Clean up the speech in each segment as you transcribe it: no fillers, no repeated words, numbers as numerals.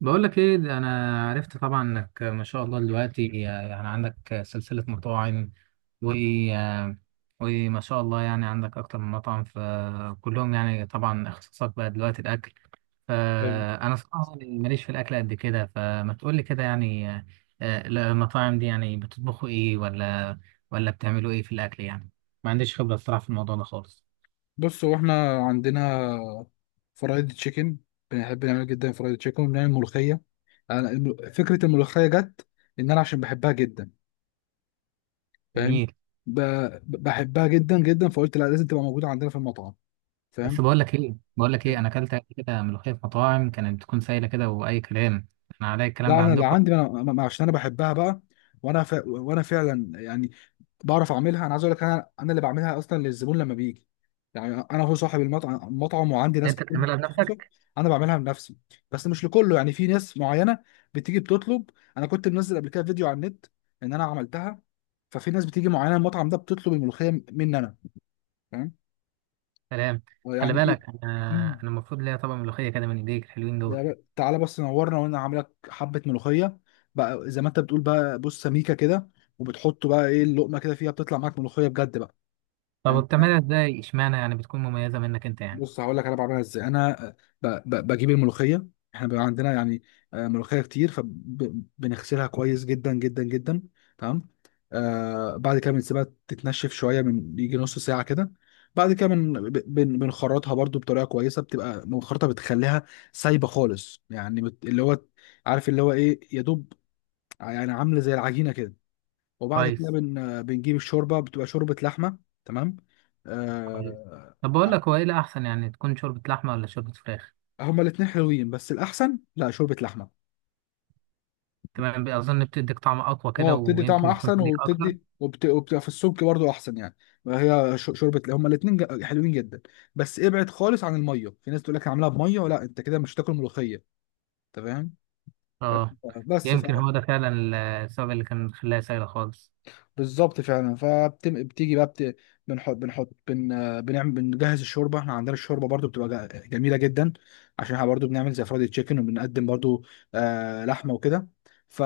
بقول لك ايه ده انا عرفت طبعا انك ما شاء الله دلوقتي يعني عندك سلسلة مطاعم و آه، وما شاء الله يعني عندك اكتر من مطعم، فكلهم يعني طبعا اختصاصك بقى دلوقتي الاكل. ايوه. فانا صراحة يعني ماليش في الاكل قد كده، فما تقول لي كده يعني المطاعم دي يعني بتطبخوا ايه ولا بتعملوا ايه في الاكل يعني؟ ما عنديش خبرة الصراحة في الموضوع ده خالص. بص، هو احنا عندنا فرايد تشيكن. بنحب نعمل جدا فرايد تشيكن وبنعمل ملوخيه. انا فكره الملوخيه جت ان انا عشان بحبها جدا. فاهم؟ جميل. ب... بحبها جدا جدا، فقلت لا، لازم تبقى موجوده عندنا في المطعم. فاهم؟ بس بقول لك ايه انا اكلت قبل كده ملوخيه في مطاعم كانت بتكون سايله كده واي كلام. انا عليا الكلام لا، ده انا اللي عندكم. عندي انا عشان انا بحبها بقى. وانا فعلا يعني بعرف اعملها. انا عايز اقول لك، انا اللي بعملها اصلا للزبون لما بيجي. يعني انا هو صاحب المطعم، وعندي ناس انت كتير بتعملها متخصصه. بنفسك؟ انا بعملها بنفسي، بس مش لكله، يعني في ناس معينه بتيجي بتطلب. انا كنت منزل قبل كده فيديو على النت ان انا عملتها. ففي ناس بتيجي معينه المطعم ده بتطلب الملوخيه مني انا. فاهم سلام. خلي يعني ايه؟ بالك مم. انا المفروض ليا طبق ملوخيه كده من ايديك الحلوين دول. تعالى بس نورنا وانا عامل لك حبه ملوخيه بقى، زي ما انت بتقول بقى. بص، سميكه كده، وبتحط بقى ايه اللقمه كده فيها، بتطلع معاك ملوخيه بجد بقى. طب فاهم؟ وبتعملها ازاي؟ اشمعنى يعني بتكون مميزه منك انت يعني؟ بص، هقول لك انا بعملها ازاي. انا بجيب الملوخيه. احنا بيبقى عندنا يعني ملوخيه كتير، فبنغسلها كويس جدا جدا جدا. تمام؟ آه، بعد كده بنسيبها تتنشف شويه، من يجي نص ساعه كده. بعد كده بنخرطها برضو بطريقه كويسه، بتبقى مخرطه، بتخليها سايبه خالص يعني، اللي هو عارف اللي هو ايه، يا دوب يعني، عامله زي العجينه كده. وبعد كده كويس. بنجيب الشوربه، بتبقى شوربه لحمه. تمام؟ كويس. آه. طب بقول لك، هو ايه الاحسن، يعني تكون شوربه لحمه ولا شوربه فراخ؟ هما الاتنين حلوين، بس الأحسن لا، شوربة لحمة. تمام. اظن بتديك طعم اقوى كده، اه، بتدي طعم ويمكن بتكون أحسن، تديك اكتر. وبتبقى في السمك برضو أحسن يعني. هي شوربة، هما الاتنين حلوين جدا. بس ابعد خالص عن المية، في ناس تقول لك أنا عاملاها بمية، لا، أنت كده مش هتاكل ملوخية. أنت فاهم؟ اه. بس ف... يمكن هو ده فعلا السبب اللي كان خلاها سايله خالص. بالظبط، فعلا. آه، بنجهز الشوربه. احنا عندنا الشوربه برضو بتبقى جميله جدا، عشان احنا برضو بنعمل زي فرايد تشيكن وبنقدم برضو آه لحمه وكده. ف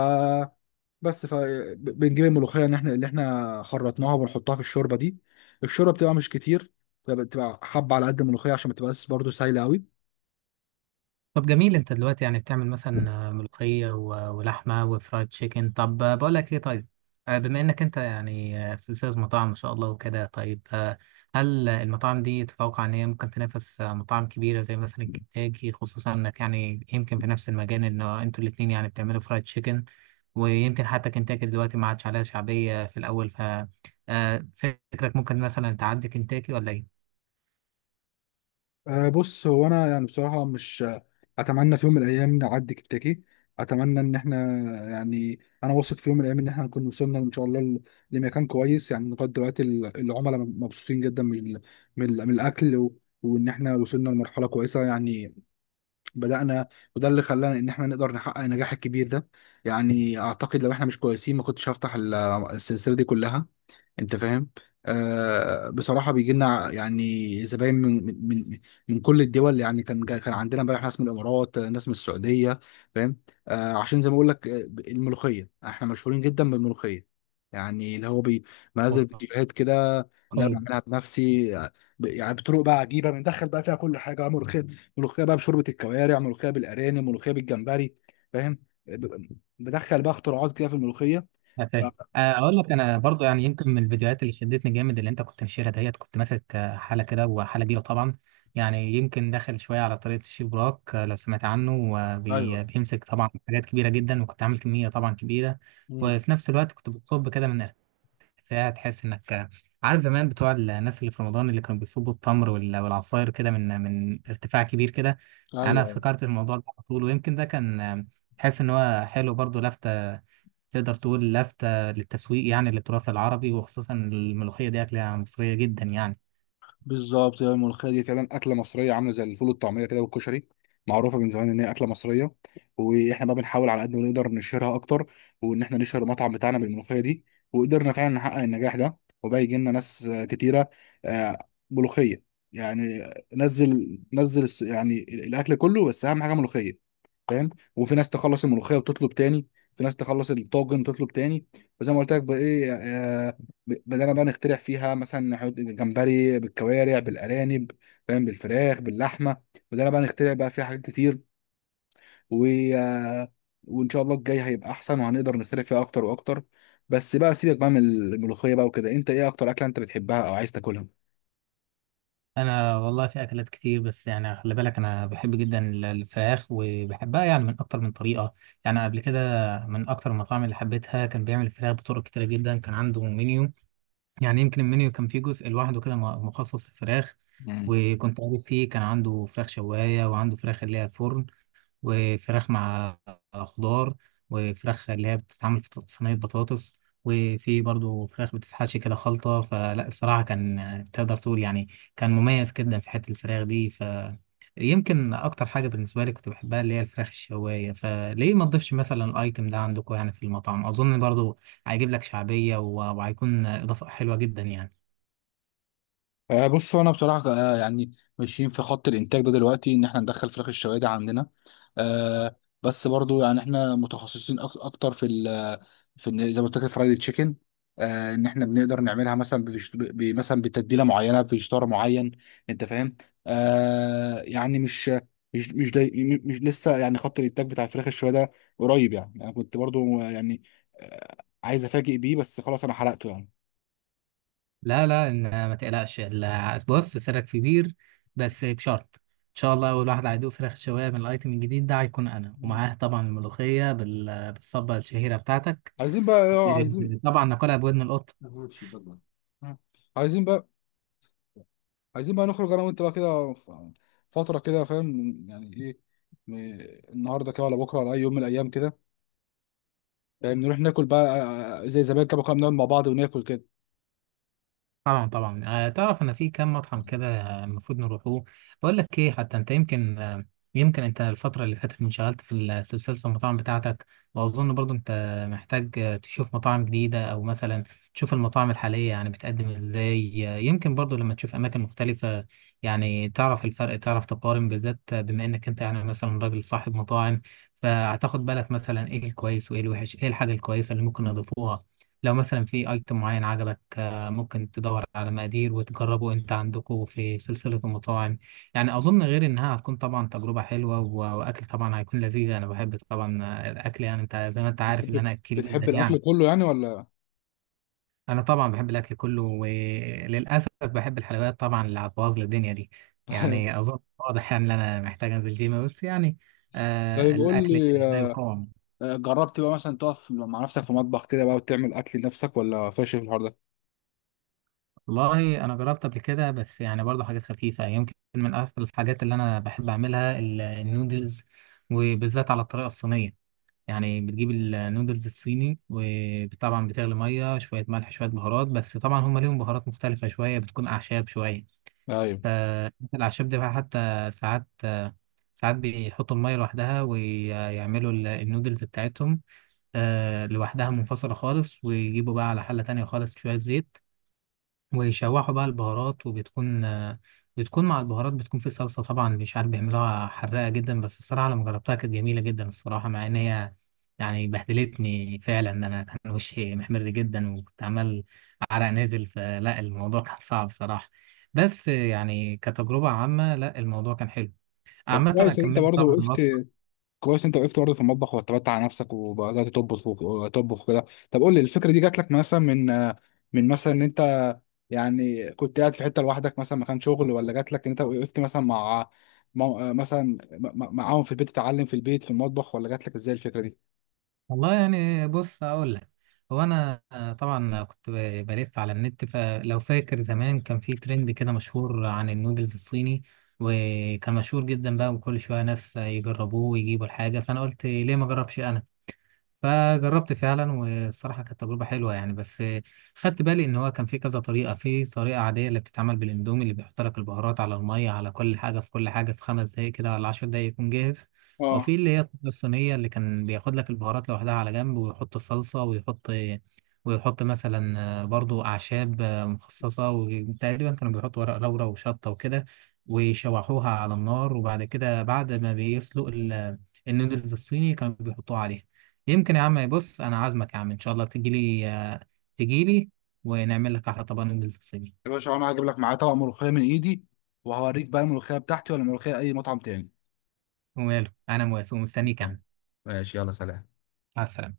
فبنجيب الملوخيه ان احنا اللي خرطناها، وبنحطها في الشوربه دي. الشوربه بتبقى مش كتير، بتبقى حبه على قد الملوخيه، عشان ما تبقاش برضه سايله قوي. طب جميل، انت دلوقتي يعني بتعمل مثلا ملوخية ولحمة وفرايد تشيكن. طب بقول لك ايه، طيب، بما انك انت يعني سلسلة مطاعم ما شاء الله وكده، طيب، هل المطاعم دي تتوقع ان هي ممكن تنافس مطاعم كبيرة زي مثلا كنتاكي، خصوصا انك يعني يمكن في نفس المجال ان انتوا الاتنين يعني بتعملوا فرايد تشيكن، ويمكن حتى كنتاكي دلوقتي ما عادش عليها شعبية في الاول، ف فكرك ممكن مثلا تعدي كنتاكي ولا؟ أه، بص، هو انا يعني بصراحه مش، اتمنى في يوم من الايام نعدي كنتاكي. اتمنى ان احنا يعني، انا واثق في يوم من الايام ان احنا هنكون وصلنا ان شاء الله لمكان كويس. يعني لغايه دلوقتي العملاء مبسوطين جدا من من الاكل، وان احنا وصلنا لمرحله كويسه يعني. بدأنا، وده اللي خلانا ان احنا نقدر نحقق النجاح الكبير ده. يعني اعتقد لو احنا مش كويسين، ما كنتش هفتح السلسلة دي كلها. انت فاهم؟ آه، بصراحه بيجي لنا يعني زباين من من كل الدول. يعني كان عندنا امبارح ناس من الامارات، آه، ناس من السعوديه. فاهم؟ آه، عشان زي ما بقول لك، آه، الملوخيه احنا مشهورين جدا بالملوخيه. يعني اللي هو بنزل فيديوهات كده ان انا ايه؟ بعملها بنفسي. آه، يعني بطرق بقى عجيبه، بندخل بقى فيها كل حاجه ملوخيه. ملوخيه بقى بشوربه الكوارع، ملوخيه بالارانب، ملوخيه بالجمبري. فاهم؟ آه، بدخل بقى اختراعات كده في الملوخيه. أنا فاهم. اقول لك انا برضو، يعني يمكن من الفيديوهات اللي شدتني جامد اللي انت كنت نشيرها، ديت كنت ماسك حاله كده، وحاله كبيره طبعا، يعني يمكن داخل شويه على طريقه الشيف براك. لو سمعت عنه، ايوه. بيمسك طبعا حاجات كبيره جدا، وكنت عامل كميه طبعا كبيره. امم. وفي نفس الوقت كنت بتصب كده من ارتفاع، تحس انك عارف زمان بتوع الناس اللي في رمضان اللي كانوا بيصبوا التمر والعصاير كده من ارتفاع كبير كده. انا ايوه، افتكرت الموضوع ده على طول، ويمكن ده كان تحس ان هو حلو، برضو لفته تقدر تقول لافتة للتسويق يعني للتراث العربي، وخصوصا الملوخية دي أكلة مصرية جدا يعني. بالظبط. هي الملوخيه دي فعلا اكله مصريه، عامله زي الفول والطعميه كده والكشري، معروفه من زمان ان هي اكله مصريه. واحنا بقى بنحاول على قد ما نقدر نشهرها اكتر، وان احنا نشهر المطعم بتاعنا بالملوخيه دي. وقدرنا فعلا نحقق النجاح ده، وبقى يجي لنا ناس آه، كتيره، آه، ملوخيه، يعني. نزل يعني الاكل كله، بس اهم حاجه ملوخيه. فاهم؟ وفي ناس تخلص الملوخيه وتطلب تاني، في ناس تخلص الطاجن وتطلب تاني. وزي ما قلت لك بقى ايه، آه، بدأنا بقى نخترع فيها، مثلا نحط جمبري بالكوارع، بالأرانب، فاهم، بالفراخ، باللحمة. بدأنا بقى نخترع بقى فيها حاجات كتير، و... آه، وإن شاء الله الجاي هيبقى أحسن، وهنقدر نخترع فيها أكتر وأكتر. بس بقى سيبك بقى من الملوخية بقى وكده، أنت إيه أكتر أكلة أنت بتحبها أو عايز تاكلها؟ أنا والله في أكلات كتير، بس يعني خلي بالك، أنا بحب جدا الفراخ، وبحبها يعني من أكتر من طريقة. يعني قبل كده من أكتر المطاعم اللي حبيتها كان بيعمل الفراخ بطرق كتيرة جدا. كان عنده منيو، يعني يمكن المنيو كان فيه جزء لوحده كده مخصص للفراخ. وكنت عارف فيه كان عنده فراخ شواية، وعنده فراخ اللي هي الفرن، وفراخ مع خضار، وفراخ اللي هي بتتعمل في صينية بطاطس، وفي برضو فراخ بتتحشي كده خلطة. فلا الصراحة كان، تقدر تقول يعني، كان مميز جدا في حتة الفراخ دي. ف يمكن أكتر حاجة بالنسبة لي كنت بحبها اللي هي الفراخ الشواية، فليه ما تضيفش مثلا الأيتم ده عندكم يعني في المطعم؟ أظن برضو هيجيب لك شعبية، وهيكون إضافة حلوة جدا يعني. آه، بص، هو انا بصراحه آه، يعني ماشيين في خط الانتاج ده دلوقتي، ان احنا ندخل فراخ الشوادي عندنا، آه، بس برضو يعني احنا متخصصين اكتر في زي ما قلت لك، الفرايد تشيكن. آه، ان احنا بنقدر نعملها مثلا مثلا بتتبيله معينه، بفيجيتار معين. انت فاهم؟ آه، يعني مش مش, داي مش لسه يعني خط الانتاج بتاع الفراخ الشوايه. قريب يعني، انا كنت برضو آه، يعني آه، عايز افاجئ بيه، بس خلاص انا حرقته يعني. لا لا، إن ما تقلقش، بص، سرك كبير، بس بشرط ان شاء الله اول واحد هيدوق فراخ شوايه من الايتم الجديد ده هيكون انا، ومعاه طبعا الملوخيه بالصبه الشهيره بتاعتك. عايزين بقى، اه، عايزين. طبعا ناكلها بودن القط. ماشي بالله. مم. عايزين بقى، عايزين بقى نخرج انا وانت بقى كده فتره كده، فاهم يعني ايه، م- النهارده كده، ولا بكره، ولا اي يوم من الايام كده. فاهم؟ نروح ناكل بقى آه، زي زمان كده، كنا بنقعد مع بعض وناكل كده. طبعا طبعا. تعرف ان في كام مطعم كده المفروض نروحوه. بقول لك ايه، حتى انت يمكن يمكن انت الفتره اللي فاتت انشغلت في سلسله المطاعم بتاعتك، واظن برضو انت محتاج تشوف مطاعم جديده، او مثلا تشوف المطاعم الحاليه يعني بتقدم ازاي. يمكن برضو لما تشوف اماكن مختلفه يعني تعرف الفرق، تعرف تقارن، بالذات بما انك انت يعني مثلا راجل صاحب مطاعم، فهتاخد بالك مثلا ايه الكويس وايه الوحش، ايه الحاجه الكويسه اللي ممكن نضيفوها. لو مثلا في ايتم معين عجبك، ممكن تدور على مقادير وتجربه انت عندكم في سلسلة المطاعم. يعني اظن غير انها هتكون طبعا تجربة حلوة واكل طبعا هيكون لذيذ. انا بحب طبعا الاكل، يعني انت زي ما انت عارف ان انا اكيل بتحب جدا الاكل يعني. كله يعني ولا؟ انا طبعا بحب الاكل كله، وللاسف بحب الحلويات طبعا اللي هتبوظ لي الدنيا دي. يعني اظن واضح يعني ان انا محتاج انزل جيم، بس يعني آه طيب، قول الاكل لي، لا آه، يقاوم. جربت بقى مثلا تقف مع نفسك في مطبخ كده بقى وتعمل اكل لنفسك، ولا فاشل في الحوار ده؟ والله انا جربت قبل كده، بس يعني برضه حاجات خفيفه. يمكن من اكثر الحاجات اللي انا بحب اعملها النودلز، وبالذات على الطريقه الصينيه. يعني بتجيب النودلز الصيني، وطبعا بتغلي ميه، شويه ملح، شويه بهارات، بس طبعا هم ليهم بهارات مختلفه شويه، بتكون اعشاب شويه. ايوه. فالاعشاب دي بقى حتى ساعات، ساعات بيحطوا الميه لوحدها ويعملوا النودلز بتاعتهم لوحدها منفصله خالص، ويجيبوا بقى على حله تانية خالص شويه زيت، ويشوحوا بقى البهارات، وبتكون بتكون مع البهارات، بتكون في صلصة طبعا مش عارف بيعملوها حراقة جدا. بس الصراحة لما جربتها كانت جميلة جدا الصراحة، مع ان هي يعني بهدلتني فعلا، إن انا كان وشي محمر جدا، وكنت عمال عرق نازل، فلا الموضوع كان صعب صراحة. بس يعني كتجربة عامة لا الموضوع كان حلو. طب عامة انا كويس ان انت كملت برضه طبعا وقفت، الوصفة. كويس انت وقفت برضه في المطبخ واعتمدت على نفسك، وبدات تطبخ وتطبخ كده. طب قول لي، الفكره دي جات لك مثلا من آه، من مثلا ان انت يعني كنت قاعد في حته لوحدك مثلا مكان شغل، ولا جات لك ان انت وقفت مثلا آه، مثلا معاهم في البيت، تتعلم في البيت في المطبخ، ولا جات لك ازاي الفكره دي؟ والله يعني بص اقول لك، هو انا طبعا كنت بلف على النت، فلو فاكر زمان كان في ترند كده مشهور عن النودلز الصيني، وكان مشهور جدا بقى، وكل شويه ناس يجربوه ويجيبوا الحاجه، فانا قلت ليه ما اجربش انا. فجربت فعلا، والصراحة كانت تجربة حلوة يعني. بس خدت بالي إن هو كان في كذا طريقة. في طريقة عادية اللي بتتعمل بالإندومي اللي بيحط لك البهارات على المية، على كل حاجة، في كل حاجة، في 5 دقايق كده ولا 10 دقايق يكون جاهز. اه، وفي اللي هي الطريقة الصينية اللي كان بياخد لك البهارات لوحدها على جنب، ويحط الصلصة، ويحط مثلا برضو أعشاب مخصصة، وتقريبا كانوا بيحطوا ورق لورا وشطة وكده، ويشوحوها على النار. وبعد كده بعد ما بيسلق النودلز الصيني كانوا بيحطوها عليها. يمكن يا عم، بص انا عازمك يا عم ان شاء الله تجيلي، تجيلي ونعمل لك احلى طبق نودلز صيني. يا باشا، انا هجيب لك معايا طبق ملوخيه من ايدي، وهوريك بقى الملوخيه بتاعتي ولا ملوخيه اي مطعم تاني. وماله، انا موافق ومستنيك يا عم. ماشي، يلا، سلام. مع السلامه.